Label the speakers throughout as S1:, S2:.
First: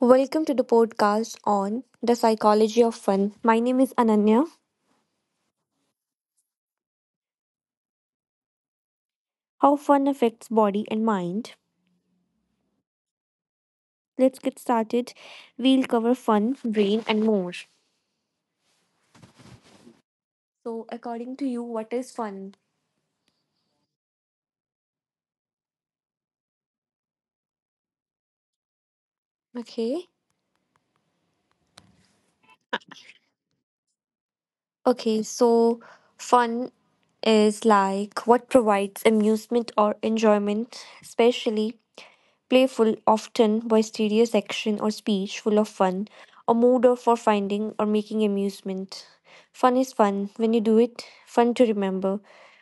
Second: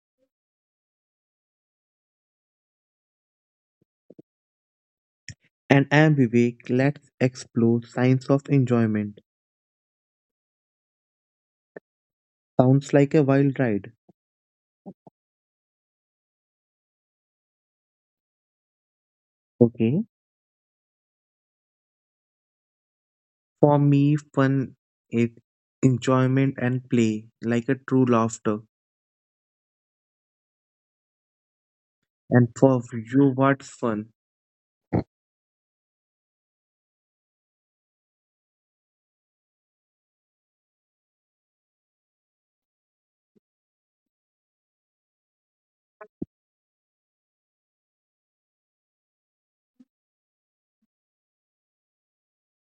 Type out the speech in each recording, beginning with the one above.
S1: Welcome to the podcast on the psychology of fun. My name is Ananya.
S2: And Ambivek, let's explore science of enjoyment.
S1: How fun affects body and mind.
S2: Sounds like a wild ride.
S1: Let's get started. We'll cover fun, brain, and more.
S2: Okay.
S1: So, according to you, what is fun?
S2: For me, fun is enjoyment and play, like a true laughter.
S1: Okay.
S2: And for you, what's fun?
S1: Okay, so fun is like what provides amusement or enjoyment, especially playful, often by serious action or speech, full of fun, a mood or for finding or making amusement. Fun is fun when you do it, fun to remember.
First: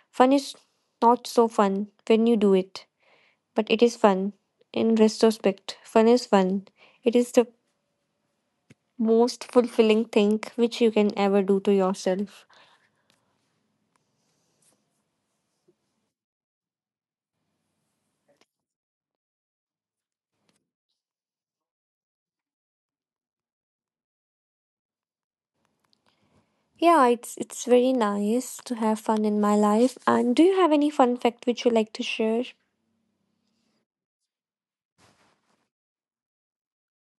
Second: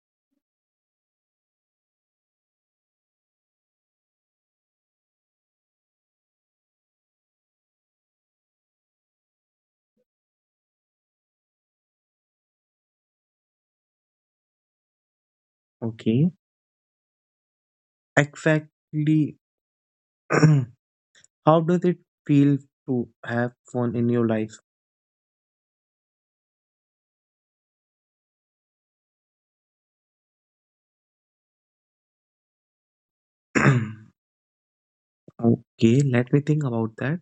S1: Fun is not so fun when you do it, but it is fun in retrospect. Fun is fun. It is the most fulfilling thing which you can ever do to yourself.
S2: Okay. Exactly. How does it feel to have fun in your life?
S1: Yeah, it's very nice to have fun in my life. And do you have any fun fact which you like to share?
S2: okay, let me think about that.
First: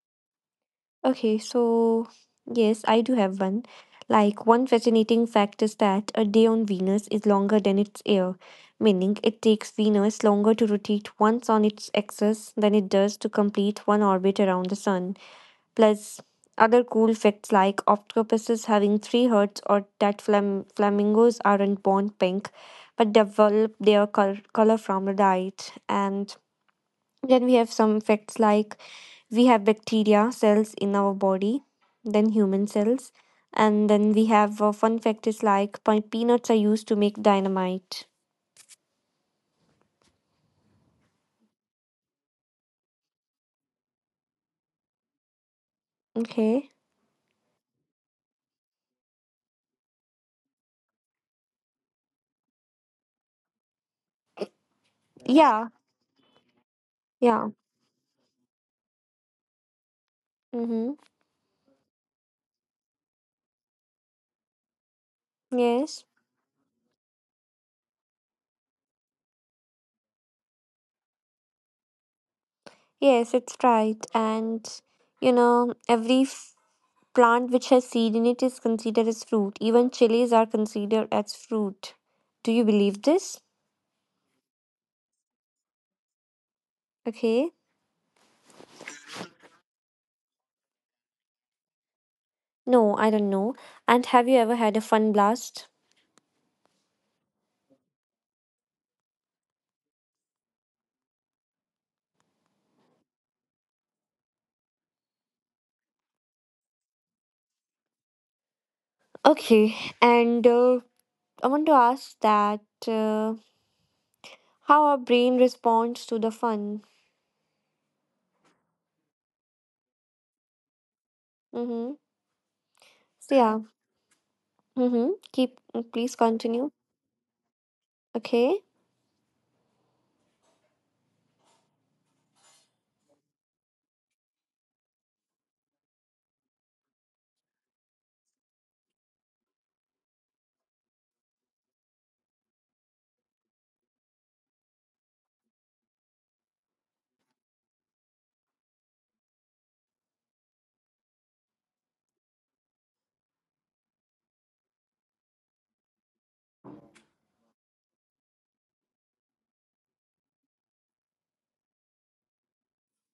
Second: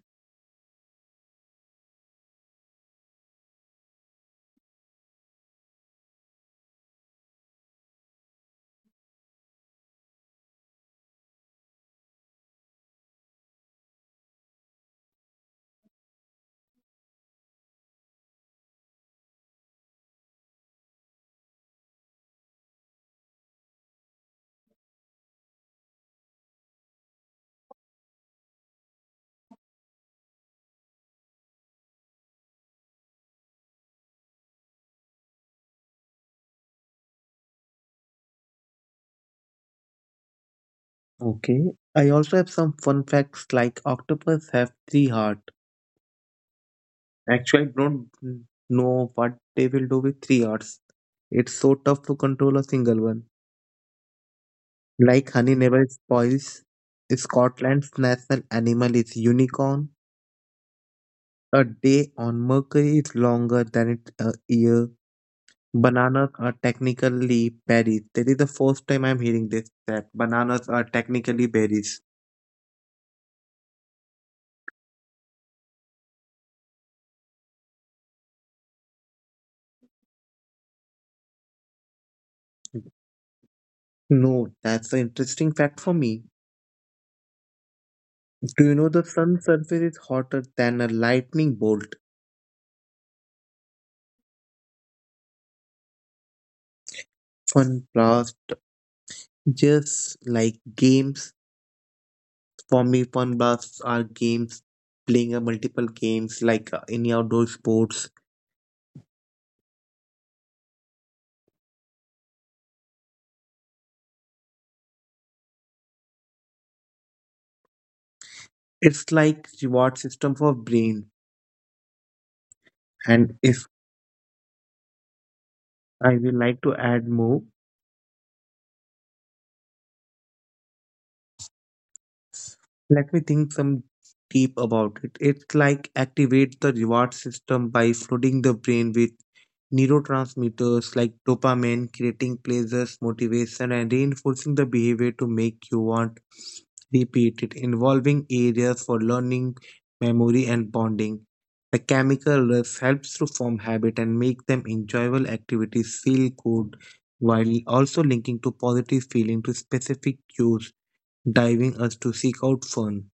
S1: Okay, so yes, I do have one. Like, one fascinating fact is that a day on Venus is longer than its year, meaning it takes Venus longer to rotate once on its axis than it does to complete one orbit around the Sun. Plus, other cool facts like octopuses having three hearts or that flamingos aren't born pink but develop their color from the diet. And then we have some facts like we have bacteria cells in our body, then human cells, and then we have a fun fact is like peanuts are used to make dynamite.
S2: Okay. I also have some fun facts like octopus have three hearts.
S1: Okay.
S2: Actually, I don't know what they will do with 3 hours. It's so tough to control a single one. Like honey
S1: Yeah.
S2: never spoils.
S1: Yeah.
S2: Scotland's national animal is unicorn.
S1: Mm-hmm.
S2: A day on Mercury is longer than it a year.
S1: Yes.
S2: Bananas are technically berries. That is the first time I'm hearing this that bananas are technically berries.
S1: Yes, it's right. And you know, every plant which has seed in it is considered as fruit. Even chilies are considered as fruit. Do you believe this?
S2: No, that's an interesting fact for me.
S1: Okay.
S2: Do you know the sun's surface is hotter than a lightning bolt?
S1: No, I don't know. And have you ever had a fun blast?
S2: Fun blast. Just like games, for me, fun blasts are games, playing a multiple games like any outdoor sports.
S1: Okay, and I want to ask that uh, how our brain responds to the fun.
S2: It's like reward system for brain.
S1: Mm-hmm. So
S2: And
S1: yeah.
S2: if
S1: Mm-hmm. Keep please
S2: I will like
S1: continue.
S2: to add more,
S1: Okay.
S2: let me think some deep about it. It's like activate the reward system by flooding the brain with neurotransmitters like dopamine, creating pleasures, motivation, and reinforcing the behavior to make you want repeat it, involving areas for learning, memory, and bonding. The chemical rush helps to form habit and make them enjoyable activities feel good while also linking to positive feeling to specific cues, driving us to seek out fun.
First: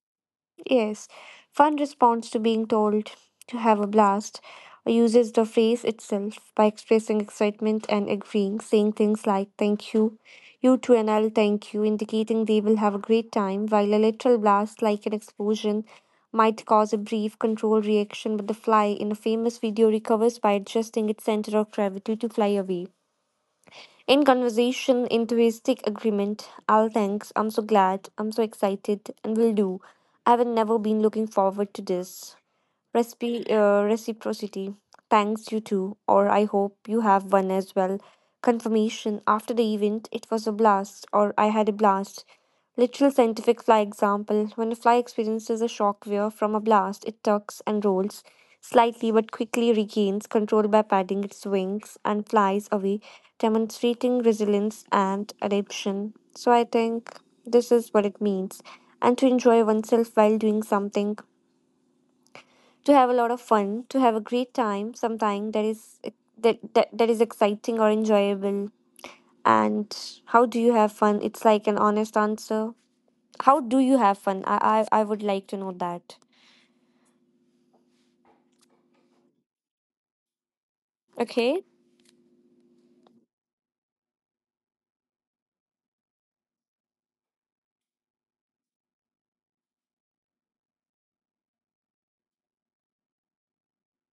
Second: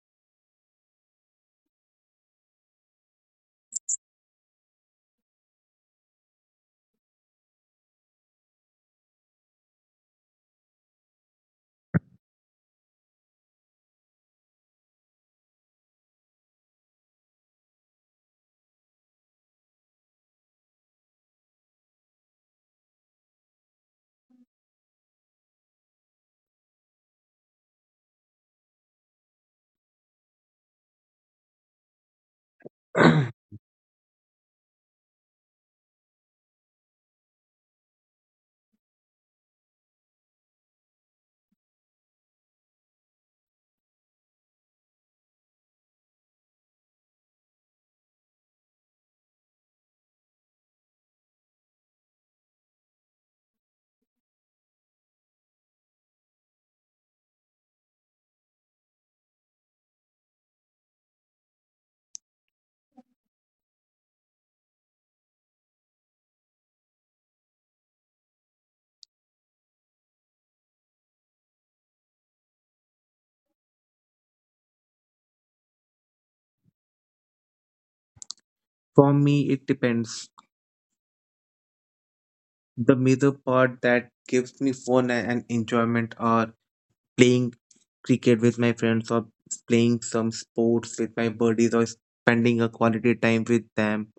S1: Yes, fun responds to being told to have a blast, or uses the phrase itself by expressing excitement and agreeing, saying things like thank you, you too, and I'll thank you, indicating they will have a great time, while a literal blast, like an explosion, might cause a brief controlled reaction, but the fly in a famous video recovers by adjusting its center of gravity to fly away. In conversation, enthusiastic agreement. I'll thanks. I'm so glad. I'm so excited. And will do. I have never been looking forward to this. Reciprocity. Thanks, you too. Or I hope you have one as well. Confirmation. After the event, it was a blast. Or I had a blast. Literal scientific fly example. When a fly experiences a shock wave from a blast, it tucks and rolls slightly but quickly regains control by patting its wings and flies away, demonstrating resilience and adaptation. So I think this is what it means. And to enjoy oneself while doing something to have a lot of fun, to have a great time, something that is that is exciting or enjoyable. And how do you have fun? It's like an honest answer. How do you have fun? I would like to know that.
S2: For me, it depends.
S1: Okay.
S2: The middle part that gives me fun and enjoyment are playing cricket with my friends or playing some sports with my buddies or spending a quality time with them,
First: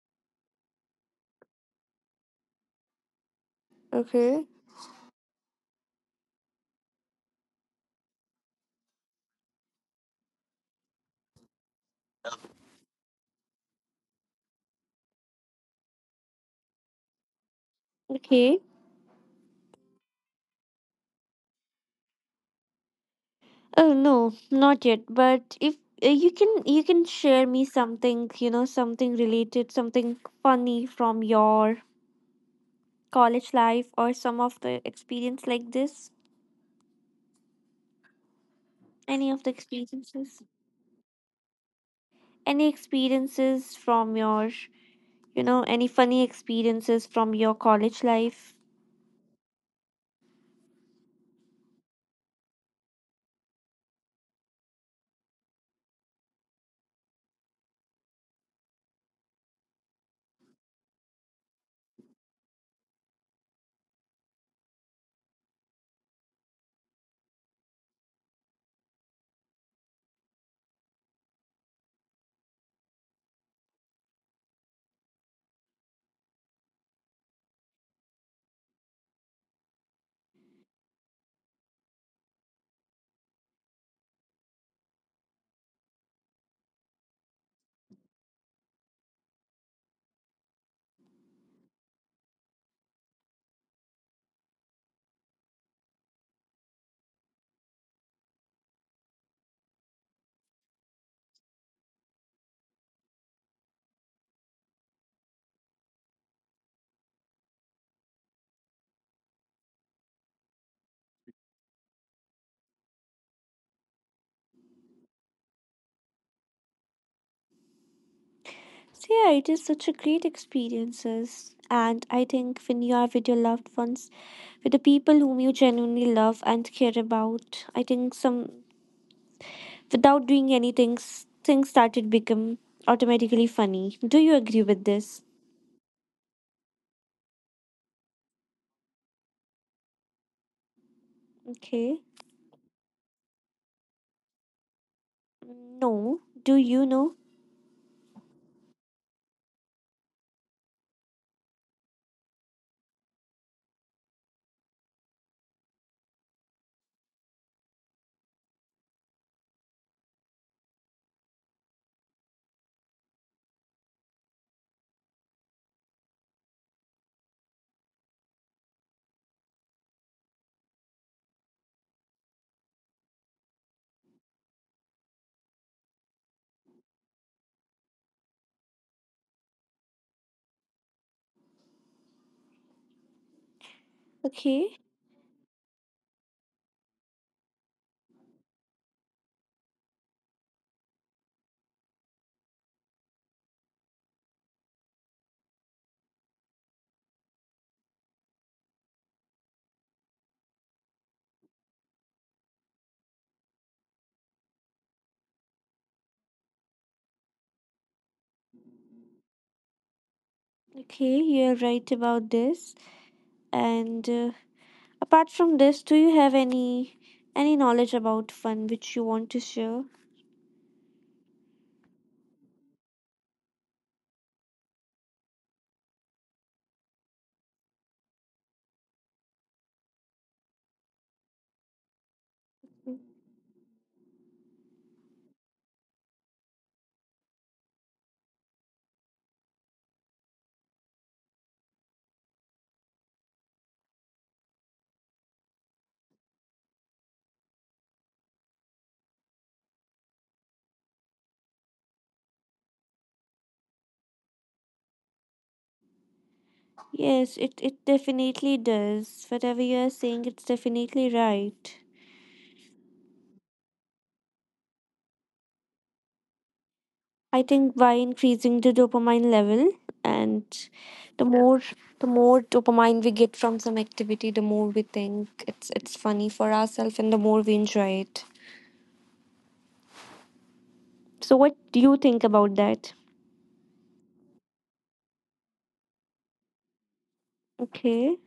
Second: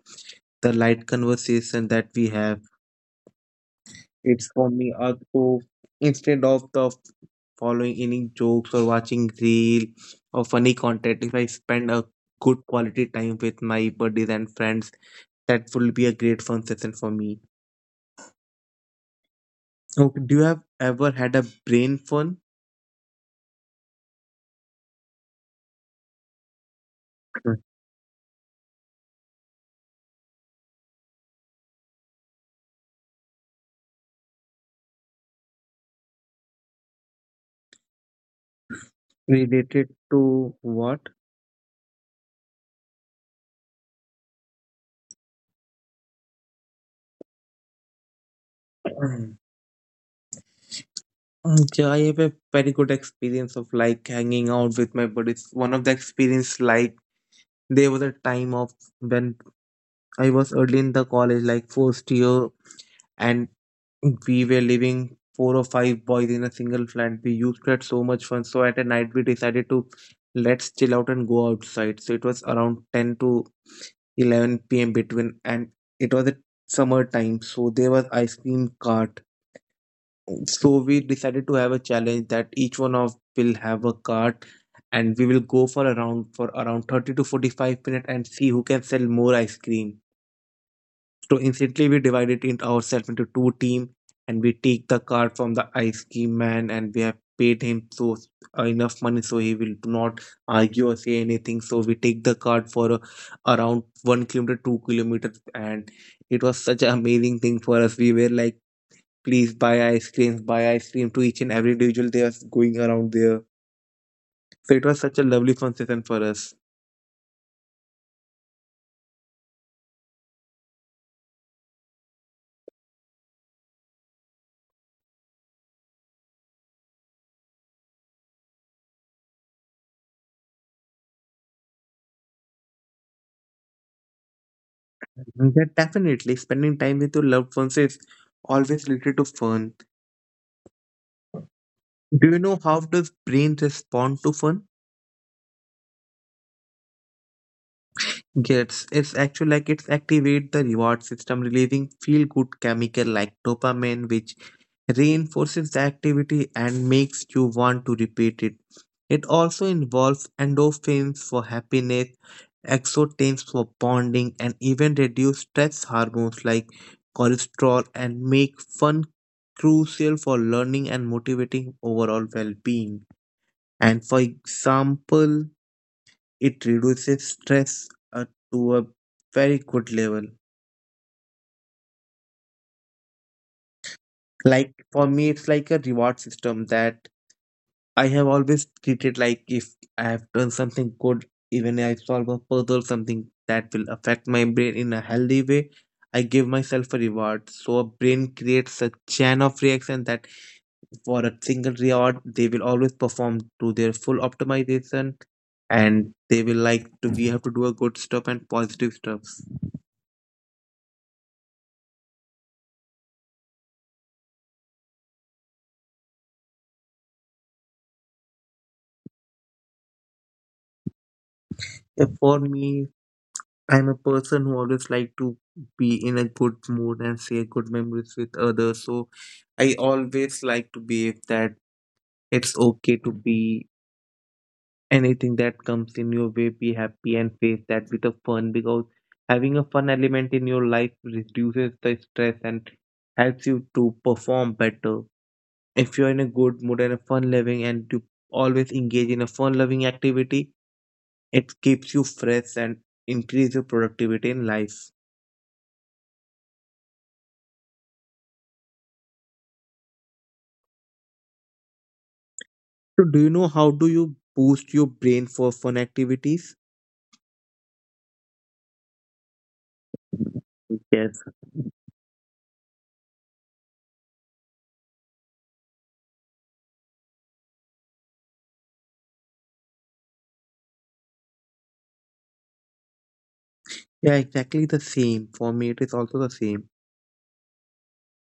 S2: the light conversation that we have.
S1: Okay.
S2: It's for me also instead of the following any jokes or watching reel or funny content. If I spend a good quality time with my buddies and friends, that will be a great fun session for me.
S1: Okay.
S2: Okay, do you have ever had a brain fun
S1: Oh no, not yet. But if you can share me something, you know, something related, something funny from your college life or some of the experience like this. Any of the
S2: related
S1: experiences?
S2: to what?
S1: Any experiences from your, you know, any funny experiences from your college life?
S2: Yeah, I have a very good experience of like hanging out with my buddies. One of the experience like there was a time of when I was early in the college, like first year, and we were living four or five boys in a single flat. We used to have so much fun. So at a night we decided to let's chill out and go outside. So it was around ten to 11 p.m. between, and it was a summer time, so there was ice cream cart. So we decided to have a challenge that each one of will have a cart and we will go for around 30 to 45 minutes and see who can sell more ice cream. So instantly we divided it ourselves into two team, and we take the cart from the ice cream man and we have paid him so enough money so he will not argue or say anything. So we take the cart for around 1 kilometer, 2 kilometers, and it was such an amazing thing for us. We were like please buy ice creams, buy ice cream to each and every individual they are going around there. So it was such a lovely fun session for us.
S1: So yeah, it is such a great experiences. And I think when you are with your loved ones, with the people whom you genuinely love and care about, I think some without doing anything, things started become automatically funny. Do you agree with this?
S2: Yeah, definitely spending time with your loved ones is always related to fun.
S1: Okay.
S2: Do you know how does brain respond to fun?
S1: No. Do you know?
S2: Yes, it's actually like it's activate the reward system, releasing feel good chemical like dopamine, which reinforces the activity and makes you want to repeat it. It also involves endorphins for happiness, exotims for bonding, and even reduce stress hormones like cholesterol and make fun crucial for learning and motivating overall well-being. And for example, it reduces stress to a very good level.
S1: Okay.
S2: Like for me, it's like a reward system that I have always treated like if I have done something good, even I solve a puzzle, something that will affect my brain in a healthy way, I give myself a reward. So a brain creates a chain of reaction that for a single reward, they will always perform to their full optimization and they will like to we have to do a good stuff and positive stuff.
S1: Okay, you're right about this. And apart from this, do you have any knowledge about fun which you want to share?
S2: For me, I'm a person who always like to be in a good mood and share good memories with others. So I always like to believe that it's okay to be anything that comes in your way, be happy and face that with a fun because having a fun element in your life reduces the stress and helps you to perform better. If you're in a good mood and a fun loving and you always engage in a fun loving activity, it keeps you fresh and increase your productivity in life.
S1: Yes, it definitely does. Whatever you are saying, it's definitely right.
S2: So do you know how do you boost your brain for fun activities?
S1: I think by increasing the dopamine level and
S2: Yes.
S1: the more the more dopamine we get from some activity, the more we think it's funny for ourselves and the more we enjoy it. So what do you think about that?
S2: Yeah, exactly the same. For me, it is also the same.
S1: Okay.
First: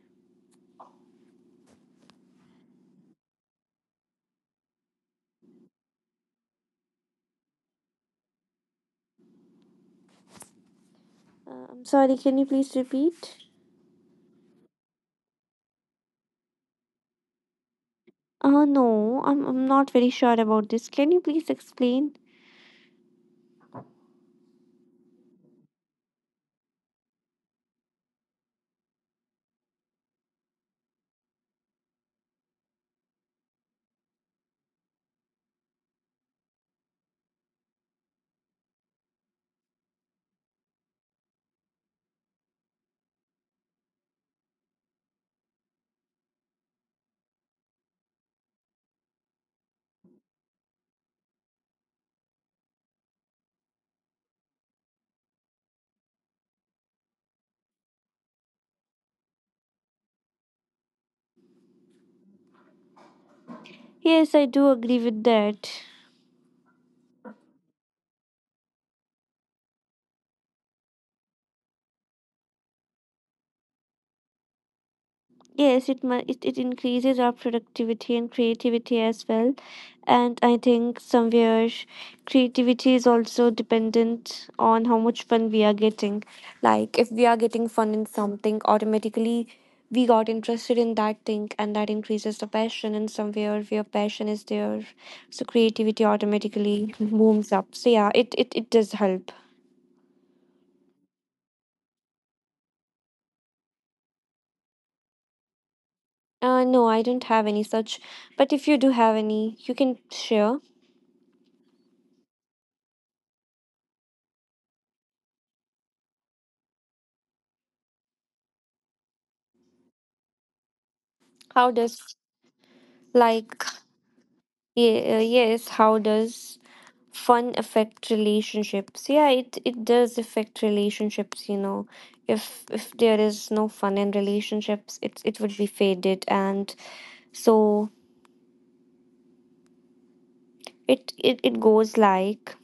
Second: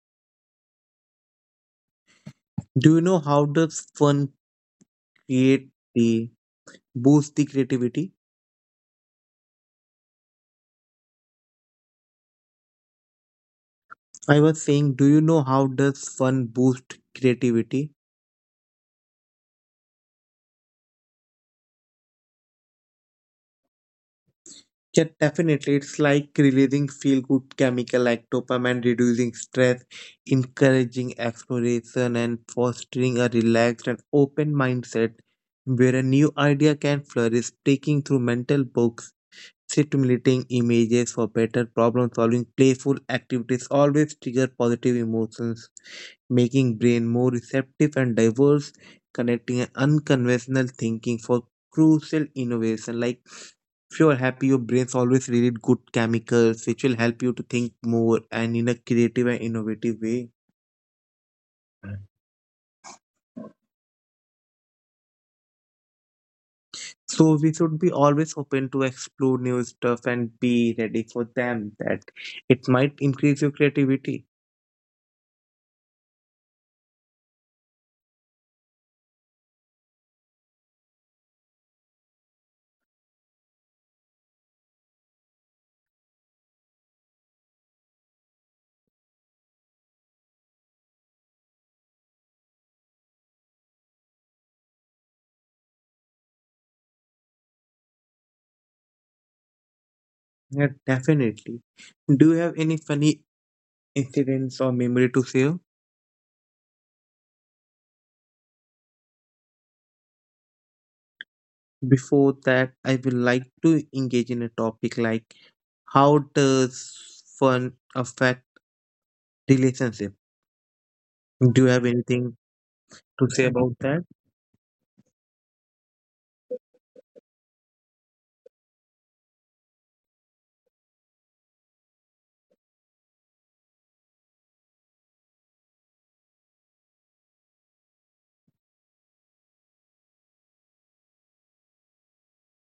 S2: Do you know how does fun create the boost the creativity?
S1: I'm sorry, can you please repeat?
S2: I was saying, do you know how does fun boost creativity?
S1: No, I'm not very sure about this. Can you please explain?
S2: Yeah, definitely. It's like releasing feel good chemical like dopamine, reducing stress, encouraging exploration, and fostering a relaxed and open mindset where a new idea can flourish, taking through mental books, stimulating images for better problem solving, playful activities always trigger positive emotions making brain more receptive and diverse, connecting an unconventional thinking for crucial innovation. Like if you're happy, your brain's always release good chemicals, which will help you to think more and in a creative and innovative way.
S1: Yes, I do agree with that.
S2: So we should be always open to explore new stuff and be ready for them. That it might increase your creativity.
S1: Yes, it, mu- it increases our productivity and creativity as well. And I think somewhere creativity is also dependent on how much fun we are getting. Like if we are getting fun in something, automatically we got interested in that thing and that increases the passion and somewhere where passion is there. So creativity automatically booms up. So yeah, it does help.
S2: Yeah, definitely. Do you have any funny incidents or memory to share?
S1: No, I don't have any such. But if you do have any, you can share.
S2: Before that, I would like to engage in a topic like how does fun affect relationship? Do you
S1: How
S2: have
S1: does
S2: anything to say
S1: like
S2: about that?
S1: Yes, how does fun affect relationships? Yeah, it does affect relationships, you know, if there is no fun in relationships it would be faded, and so it goes like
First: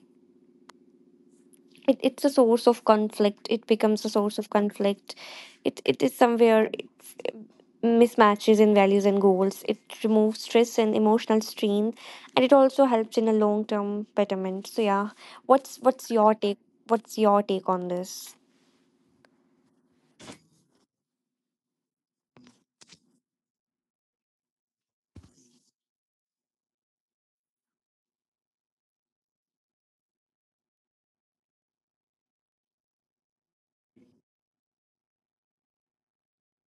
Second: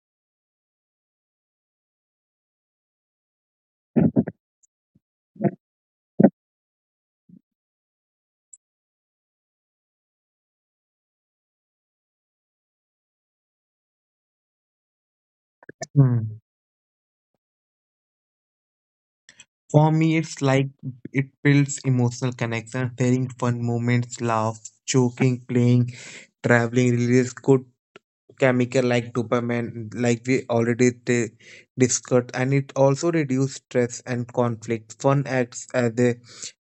S1: it's a source of conflict, it becomes a source of conflict, it is somewhere mismatches in values and goals. It removes stress and emotional strain, and it also helps in a long term betterment. So yeah, what's your
S2: Hmm.
S1: take? What's your take on this?
S2: For me, it's like it builds emotional connection, sharing fun moments, laughs, joking, playing, traveling, releases good chemical like dopamine, like we already discussed, and it also reduces stress and conflict. Fun acts as a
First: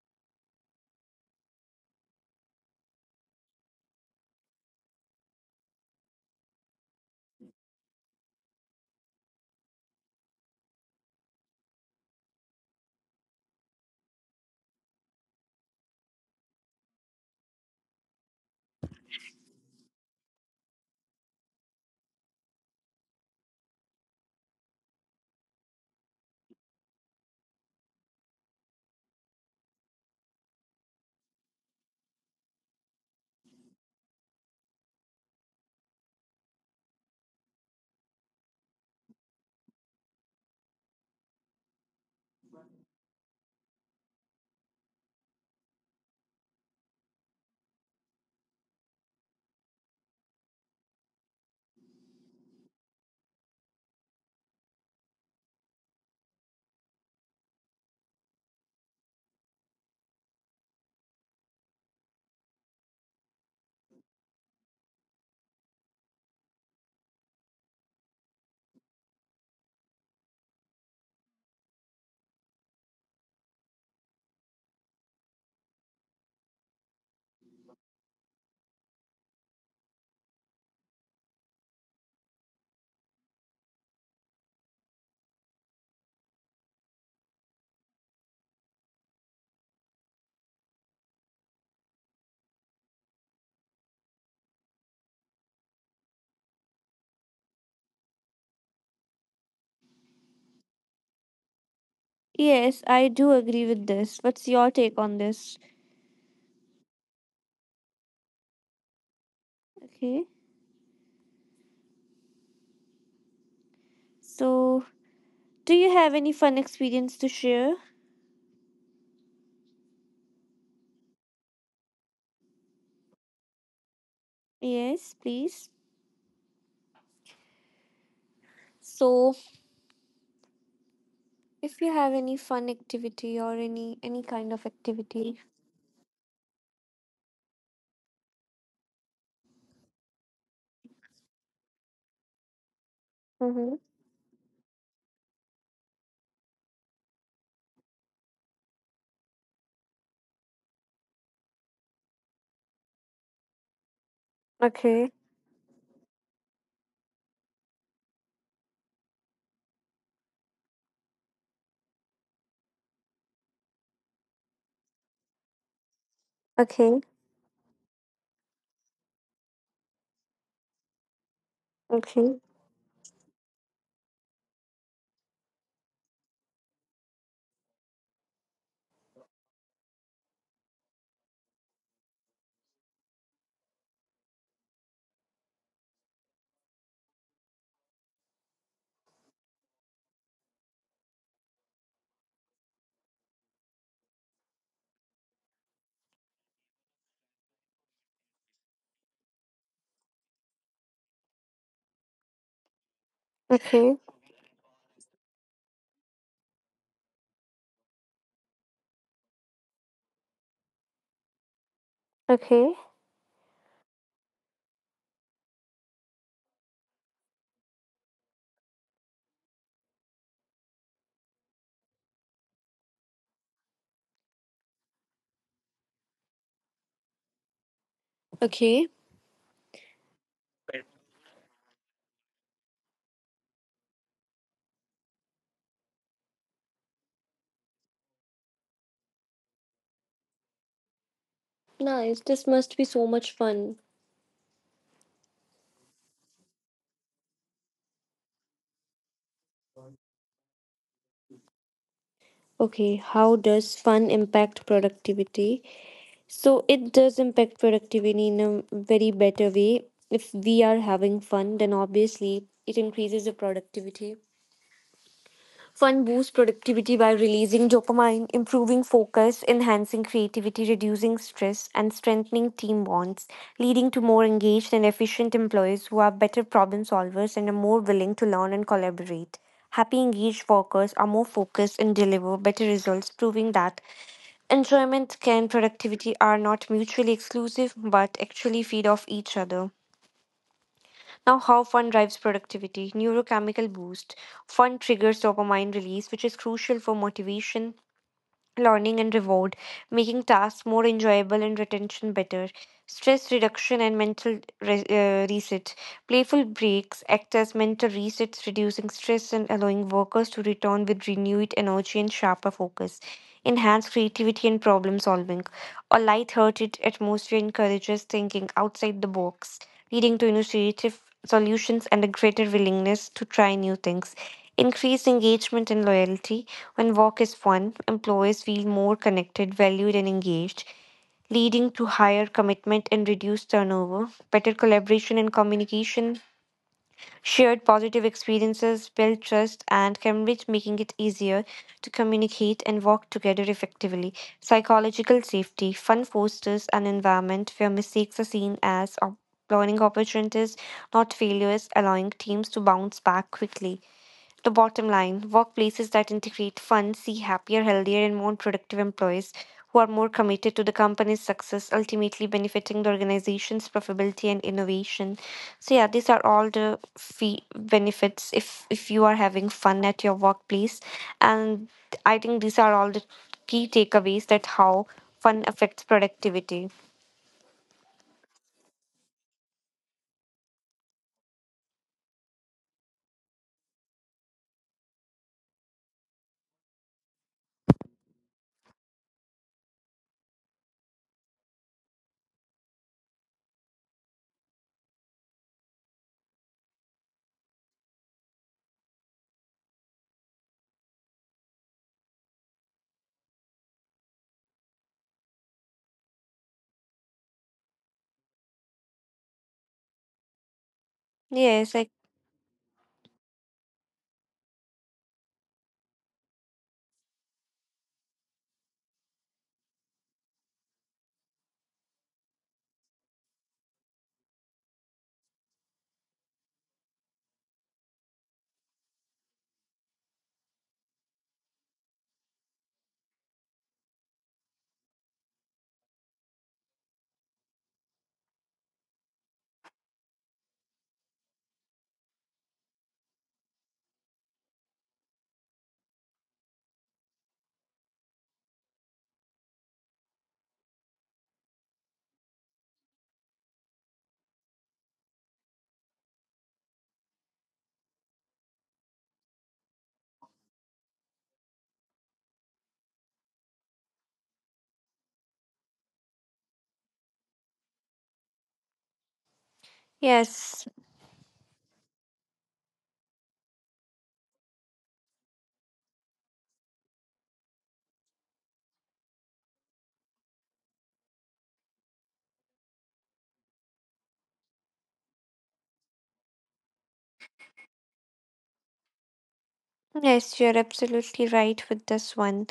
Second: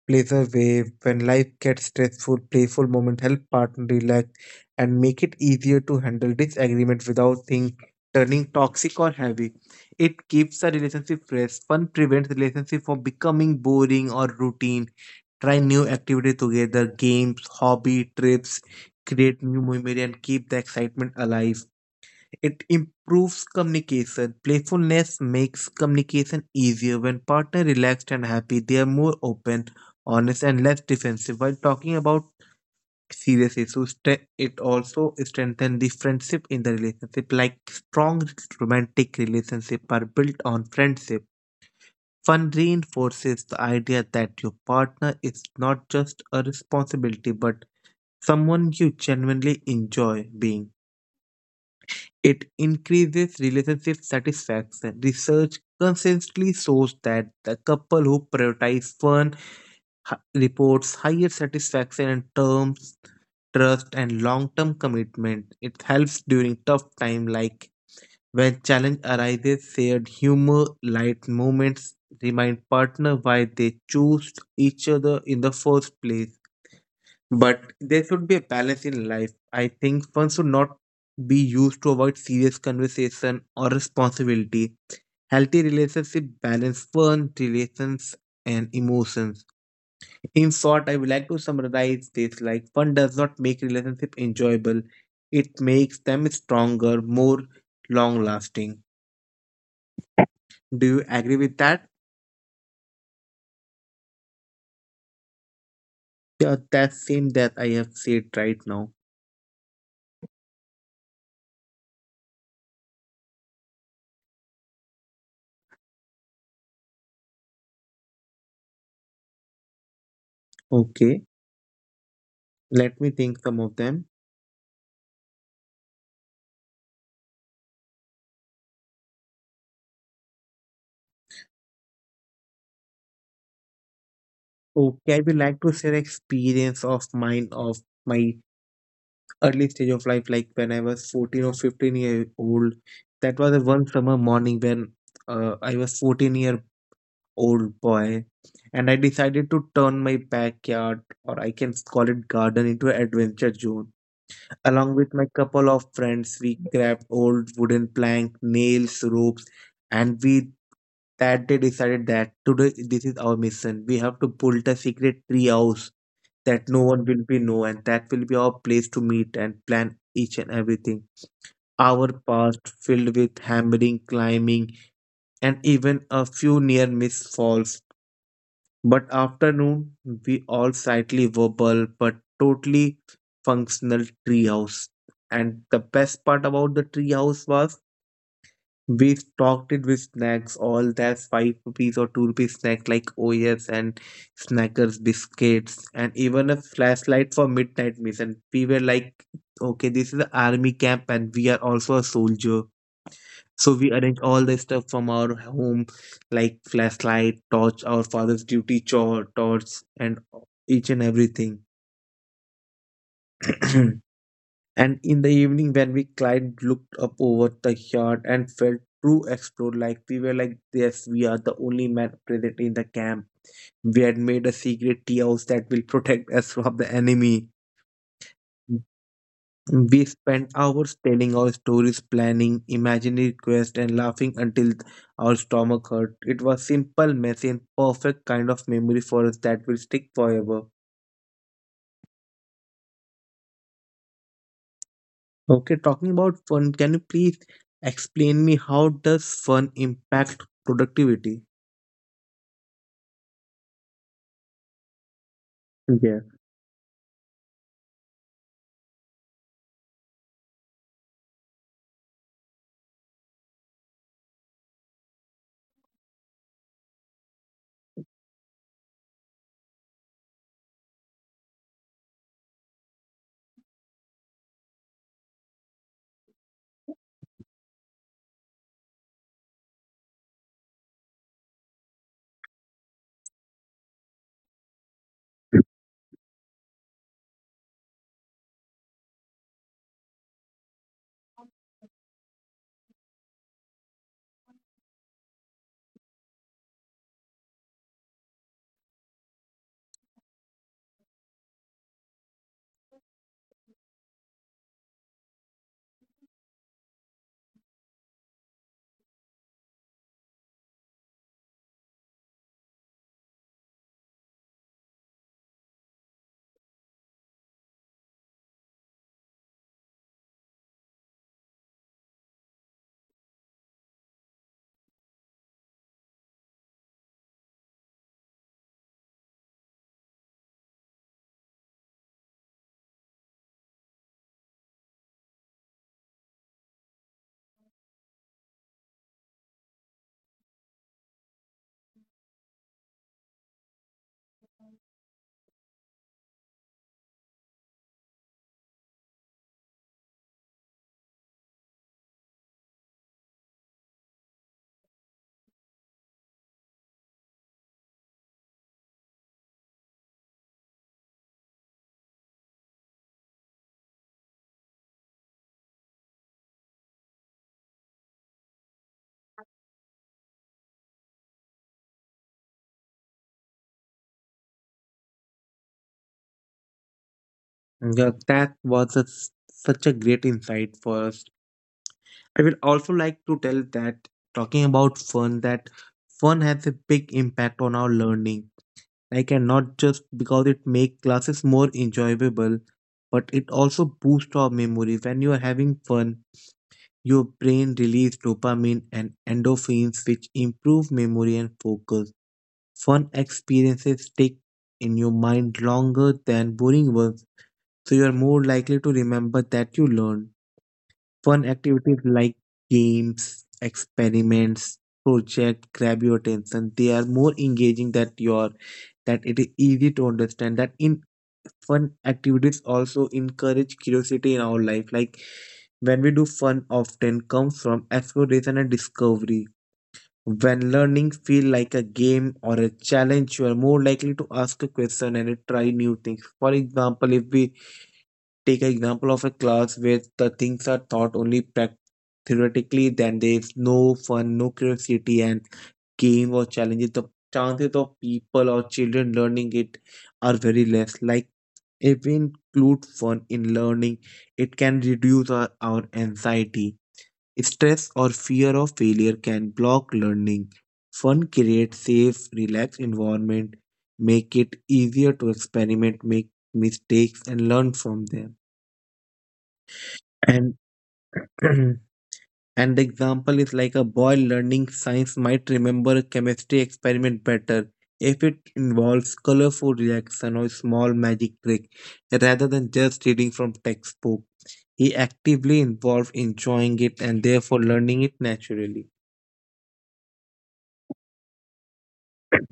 S2: pleasure wave when life gets stressful. Playful moment help partner relax and make it easier to handle disagreement without things turning toxic or heavy. It keeps the relationship fresh. Fun prevents relationship from becoming boring or routine. Try new activity together, games, hobby, trips, create new memory and keep the excitement alive. It improves communication. Playfulness makes communication easier. When partner relaxed and happy, they are more open, honest, and less defensive. While talking about serious issues, it also strengthens the friendship in the relationship. Like strong romantic relationships are built on friendship. Fun reinforces the idea that your partner is not just a responsibility, but someone you genuinely enjoy being. It increases relationship satisfaction. Research consistently shows that the couple who prioritize fun reports higher satisfaction in terms trust and long-term commitment. It helps during tough time like when challenge arises, shared humor, light moments remind partner why they choose each other in the first place. But there should be a balance in life. I think fun should not be used to avoid serious conversation or responsibility. Healthy relationship balance fun, relations, and emotions. In short, I would like to summarize this like fun does not make relationship enjoyable. It makes them stronger, more long lasting. Do you agree with that?
S1: Yes, I do agree with this. What's your take on this?
S2: Yeah, that same that I have said right now.
S1: Okay. So, do you have any fun experience to share?
S2: Okay. Let me think some of them.
S1: Yes, please. So, if you have any fun activity or any kind of
S2: Okay, I would
S1: activity.
S2: like to share experience of mine of my early stage of life, like when I was 14 or 15-year-old. That was a
S1: Mm-hmm.
S2: one summer morning when I was 14-year-old boy, and I decided to turn my backyard, or I can call it garden, into an adventure zone. Along
S1: Okay.
S2: with my couple of friends, we grabbed old wooden plank, nails, ropes, and we that day decided that today this is our mission. We have to build a secret tree house that no
S1: Okay.
S2: one will be know, and that will be our place to meet and plan each and everything. Our
S1: Okay.
S2: past filled with hammering, climbing, and even a few near miss falls, but afternoon, we all slightly verbal but totally functional treehouse. And the best part about the treehouse was we stocked it with snacks, all that 5 rupees or 2 rupees snack like OS and snackers, biscuits, and even a flashlight for midnight mission. We were like, okay, this is an army camp and we are also a soldier. So we
S1: Okay.
S2: arrange all the stuff from our home, like flashlight, torch, our father's duty chore, torch, and each and everything.
S1: Okay.
S2: And in the evening, when we climbed, looked up over the yard and felt true explored. Like we were like, yes, we are the only man present in the camp. We had made a secret tea house that will protect us from the enemy.
S1: Okay.
S2: We spend hours telling our stories, planning imaginary quests, and laughing until our stomach hurt. It was simple, messy, and perfect kind of memory for us that will stick forever.
S1: Nice. This must be so much fun.
S2: Okay, talking about fun, can you please explain me how does fun impact productivity?
S1: Okay, how does fun impact productivity?
S2: Yeah.
S1: So it does impact productivity in a very better way. If we are having fun, then obviously it increases the productivity. Fun boosts productivity by releasing dopamine, improving focus, enhancing creativity, reducing stress, and strengthening team bonds, leading to more engaged and efficient employees who are better problem solvers and are more willing to learn and collaborate. Happy, engaged workers are more focused and deliver better results, proving that enjoyment and productivity are not mutually exclusive but actually feed off each other. Now, how fun drives productivity? Neurochemical boost. Fun triggers dopamine release, which is crucial for motivation, learning and reward, making tasks more enjoyable and retention better, stress reduction and mental reset. Playful breaks act as mental resets, reducing stress and allowing workers to return with renewed energy and sharper focus. Enhance creativity and problem solving. A light-hearted atmosphere encourages thinking outside the box, leading to innovative solutions and a greater willingness to try new things. Increased engagement and loyalty. When work is fun, employees feel more connected, valued, and engaged, leading to higher commitment and reduced turnover, better collaboration and communication. Shared positive experiences build trust and courage, making it easier to communicate and work together effectively. Psychological safety. Fun fosters an environment where mistakes are seen as learning opportunities, not failures, allowing teams to bounce back quickly. The bottom line workplaces that integrate fun see happier, healthier, and more productive employees who are more committed to the company's success, ultimately benefiting the organization's profitability and innovation. So, yeah, these are all the benefits if you are having fun at your workplace. And I think these are all the key takeaways that how fun affects productivity.
S2: Yeah, that was such a great insight for us. I will also like to tell that talking about fun, that fun has a big impact on our learning. I cannot just because it make classes more enjoyable, but it also boosts our memory. When you are having fun, your brain release dopamine and endorphins, which improve memory and focus. Fun experiences stick in your mind longer than boring ones, so you are more likely to remember that you learned. Fun
S1: Yes, I,
S2: activities like games, experiments, project grab your attention. They are more engaging that your that it is easy to understand that in fun activities also encourage curiosity in our life, like when we do fun often comes from exploration and discovery. When learning feel like a game or a challenge, you are more likely to ask a question and try new things. For example, if we take an example of a class where the things are taught only theoretically, then there is no fun, no curiosity, and game or challenges, the chances of people or children learning it are very less. Like if we include fun in learning, it can reduce our anxiety. Stress or fear of failure can block learning. Fun creates safe, relaxed environment, make it easier to experiment, make mistakes and learn from them. And
S1: yes,
S2: and the example is like a boy learning science might remember a chemistry experiment better if it involves colorful reaction or small magic trick rather than just reading from textbook. He actively involved in enjoying it and therefore learning it naturally.
S1: yes, you're absolutely right with this one.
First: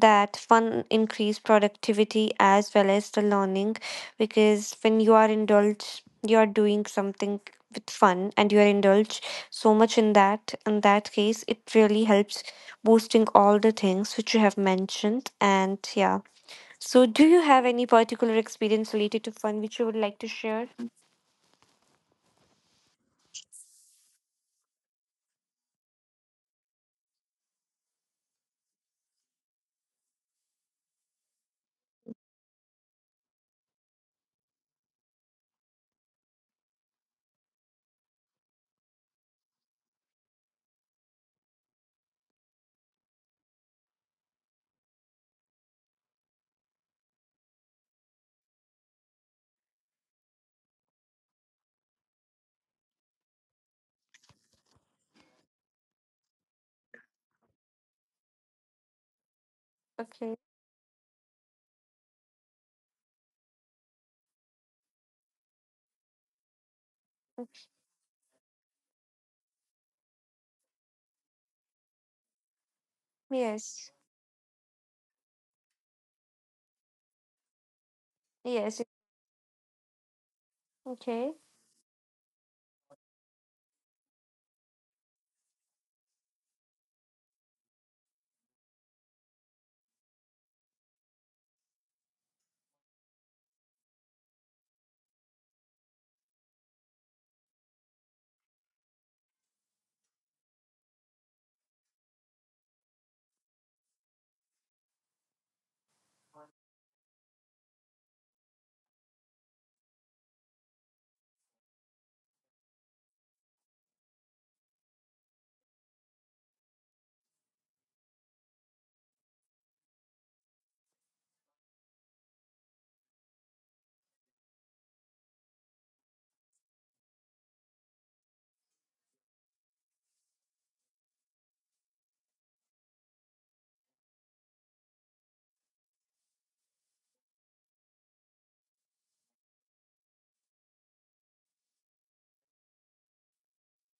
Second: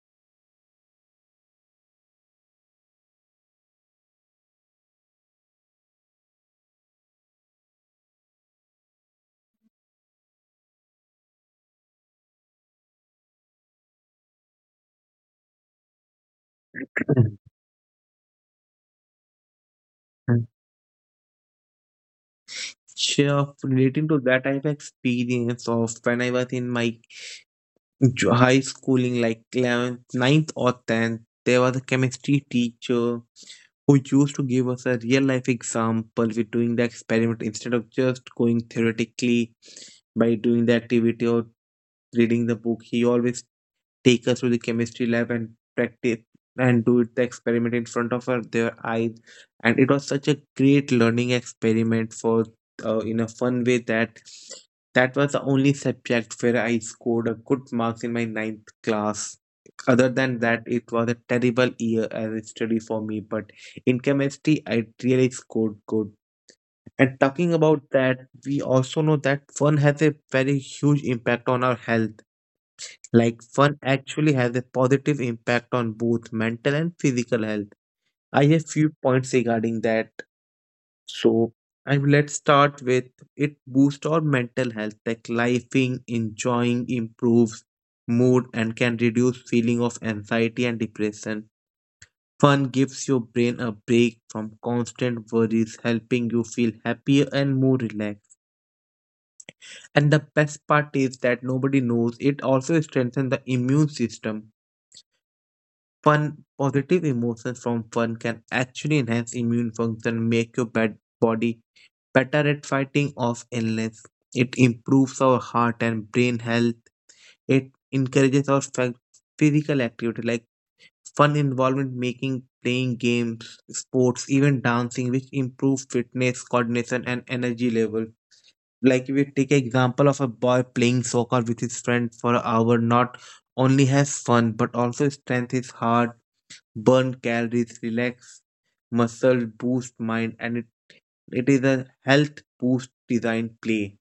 S1: That fun increase productivity as well as the learning, because when you are indulged, you are doing something with fun and you are indulged so much in that, in that case it really helps boosting all the things which you have mentioned. And yeah, so do you have any particular experience related to fun which you would like to share?
S2: Sure, relating to that, I have experience of when I was in my high schooling, like 11th, 9th or 10th, there was a chemistry teacher who used to give us a real life example with doing the experiment instead of just going theoretically by doing the activity or reading the book. He always take us to the chemistry lab and practice and do it the experiment in front of her, their eyes, and it was such a great learning experiment for in a fun way that that was the only subject where I scored a good marks in my ninth class. Other
S1: Okay.
S2: than that, it was a terrible year as a study for me. But in chemistry I really scored good. And talking about that, we also know that fun has a very huge impact on our health. Like fun
S1: yes
S2: actually has a positive impact on both mental and physical health. I have
S1: yes it-
S2: few points regarding that.
S1: okay
S2: So, and let's start with it boosts our mental health, like laughing, enjoying improves mood and can reduce feeling of anxiety and depression. Fun gives your brain a break from constant worries, helping you feel happier and more relaxed. And the best part is that nobody knows it also strengthens the immune system. Fun, positive emotions from fun can actually enhance immune function, make your bad body better at fighting off illness. It improves our heart and brain health. It encourages our physical activity, like fun involvement, making, playing games, sports, even dancing, which improve fitness, coordination, and energy level. Like if we take example of a boy playing soccer with his friend for an hour, not only has fun but also strengthens his heart, burn calories, relax muscle, boost mind, and it is a health boost design play.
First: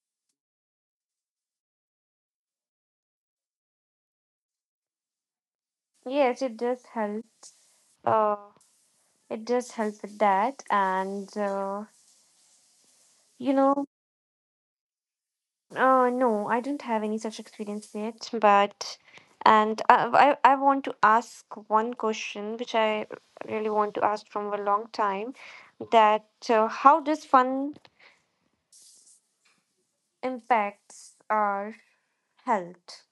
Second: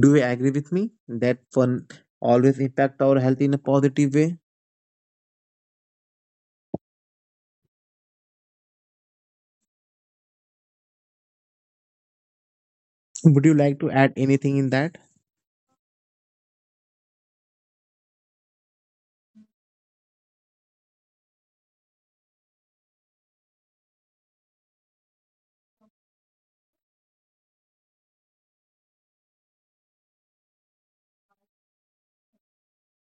S2: Do you agree with me that fun always impact our health in a positive way?
S1: yes it does help. uh it does help with that. And
S2: Would
S1: you
S2: you like
S1: know
S2: to add anything in that?
S1: No, I don't have any such experience yet, but and I want to ask one question which I really want to ask from a long time, that how does fun impacts our health?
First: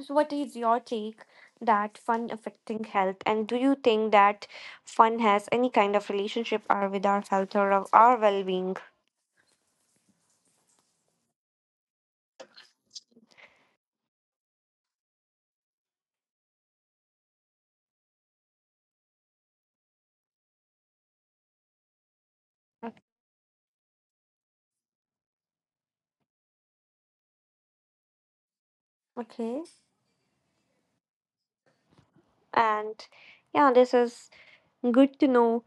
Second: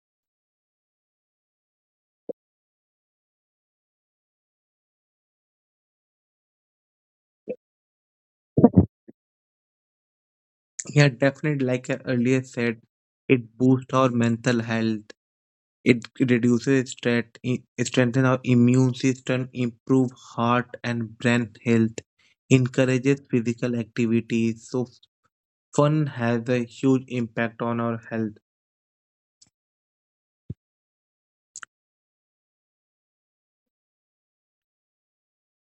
S1: So what is your take that fun affecting health, and do you think that fun has any kind of relationship or with our health or of our well-being?
S2: Yeah, definitely. Like I earlier said, it boosts our mental health. It reduces stress, strengthen our immune system, improve heart and brain health, encourages physical activities. So fun has a huge impact on our health.
S1: Okay. And yeah, this is good to know.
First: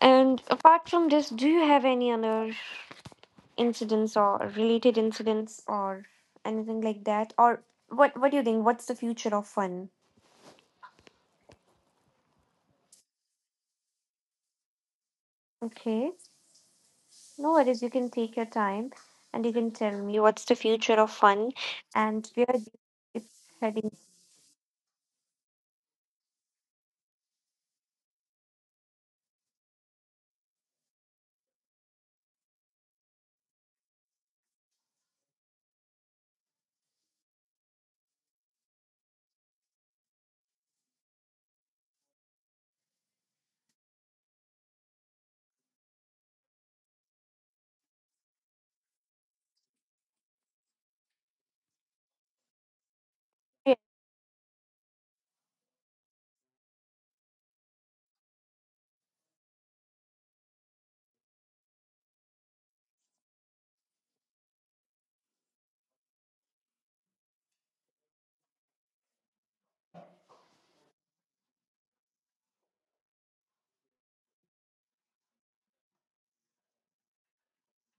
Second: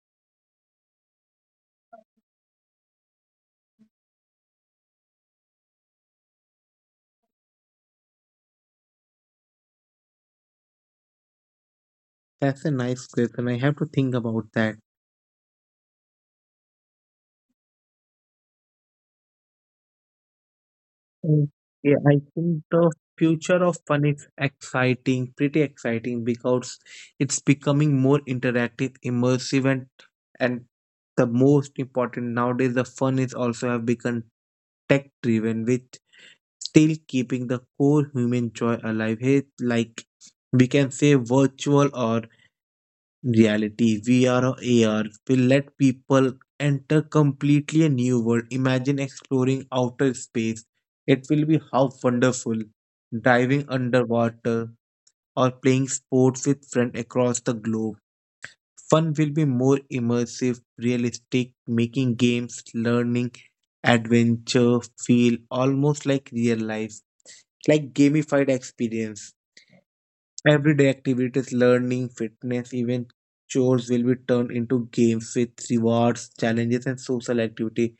S1: And apart from this, do you have any other incidents or related incidents or anything like that? Or what do you think? What's the future of fun?
S2: That's a nice question. I have to think about that.
S1: Okay, no worries. You can take your time and you can tell me what's the future of
S2: Mm,
S1: fun
S2: yeah, I
S1: and where
S2: think the
S1: it's
S2: future of
S1: heading.
S2: fun is exciting, pretty exciting because it's becoming more interactive, immersive, and the most important nowadays, the fun is also have become tech driven with still keeping the core human joy alive, hey, like we can say virtual or reality, VR or AR will let people enter completely a new world. Imagine exploring outer space. It will be how wonderful. Diving underwater or playing sports with friends across the globe. Fun will be more immersive, realistic, making games, learning, adventure feel almost like real life, like gamified experience. Everyday activities, learning, fitness, even chores will be turned into games with rewards, challenges, and social activity.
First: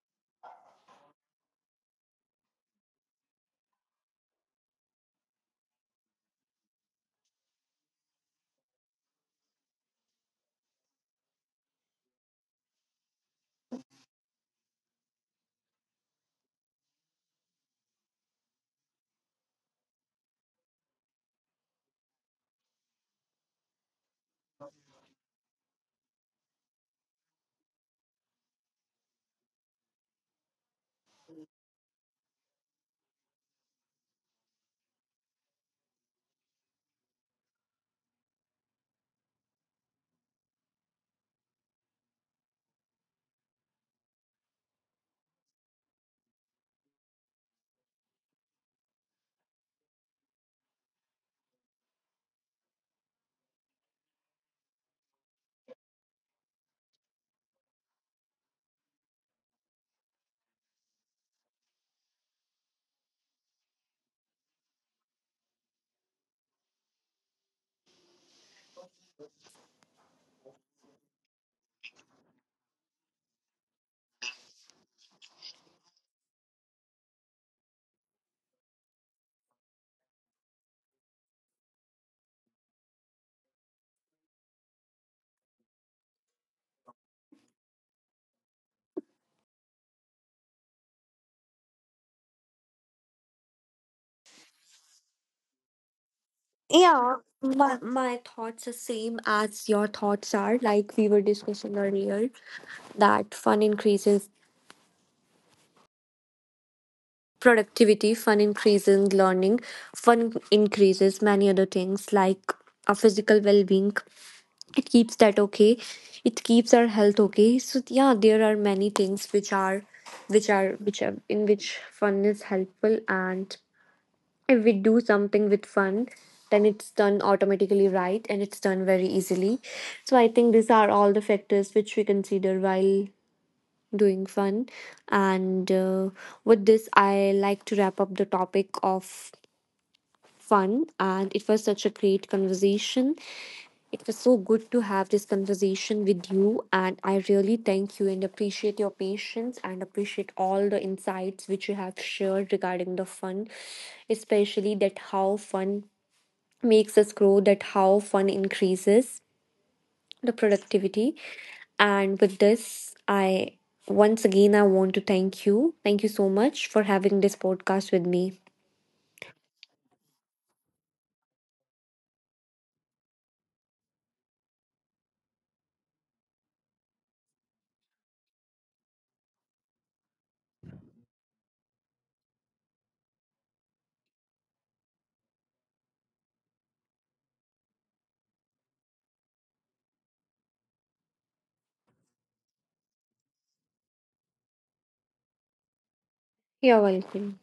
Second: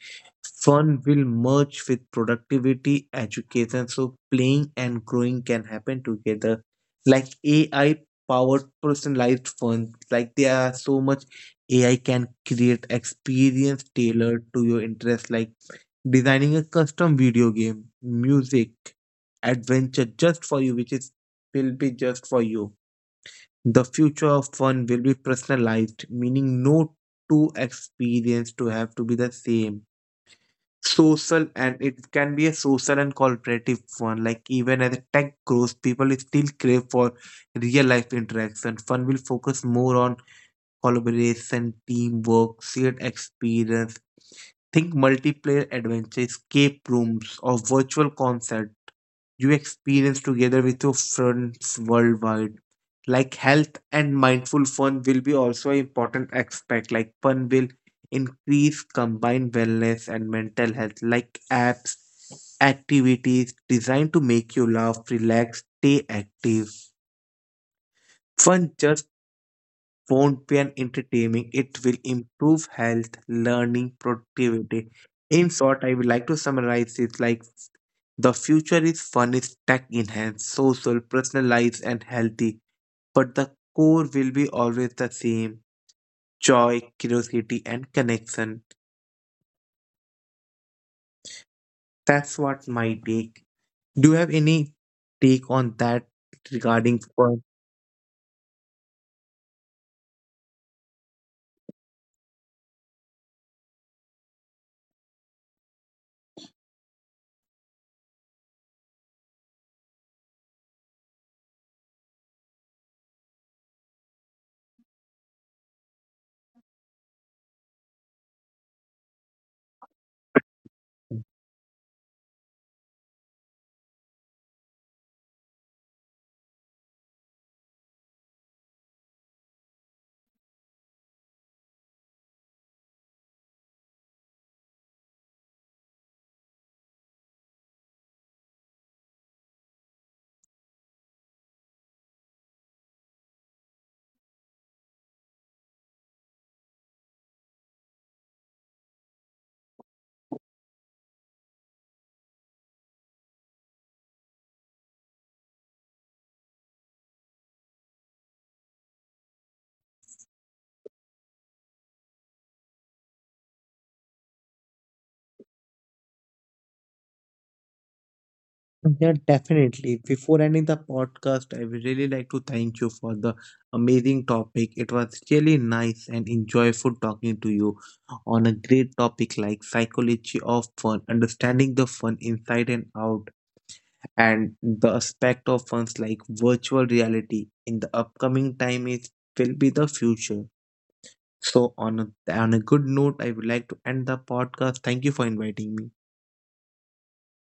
S2: Fun will merge with productivity, education, so playing and growing can happen together. Like AI powered personalized fun, like there are so much AI can create experience tailored to your interests, like designing a custom video game, music, adventure just for you, which is will be just for you. The future of fun will be personalized, meaning no two experience to have to be the same. Social and it can be a social and cooperative fun. Like even as tech grows, people still crave for real life interaction. Fun will focus more on collaboration, teamwork, shared experience. Think multiplayer adventure, escape rooms, or virtual concerts you experience together with your friends worldwide. Like health and mindful fun will be also an important aspect. Like fun will increase combined wellness and mental health. Like apps, activities designed to make you laugh, relax, stay active. Fun just won't be an entertaining. It will improve health, learning, productivity. In short, I would like to summarize it like the future is fun, is tech enhanced, social, personalized, and healthy. But the core will be always the same: joy, curiosity, and connection. That's what my take. Do you have any take on that regarding
S1: Yeah,
S2: fun?
S1: my thoughts are same as your thoughts are. Like we were discussing earlier, that fun increases productivity, fun increases learning, fun increases many other things like our physical well being. It keeps that okay. It keeps our health okay. So yeah, there are many things which are in which fun is helpful, and if we do something with fun, then it's done automatically right, and it's done very easily. So I think these are all the factors which we consider while doing fun. And with this, I like to wrap up the topic of fun. And it was such a great conversation. It was so good to have this conversation with you. And I really thank you and appreciate your patience and appreciate all the insights which you have shared regarding the fun, especially that how fun makes us grow, that how fun increases the productivity. And with this, I once again I want to thank you. Thank you so much for having this podcast with me.
S2: Yeah, definitely. Before ending the podcast, I would really like to thank you for the amazing topic. It was really nice and enjoyable talking to you on a great topic like psychology of fun, understanding the fun inside and out, and the aspect of funs like virtual reality in the upcoming time is will be the future. So on on a good note, I would like to end the podcast. Thank you for inviting me.
S1: You're welcome.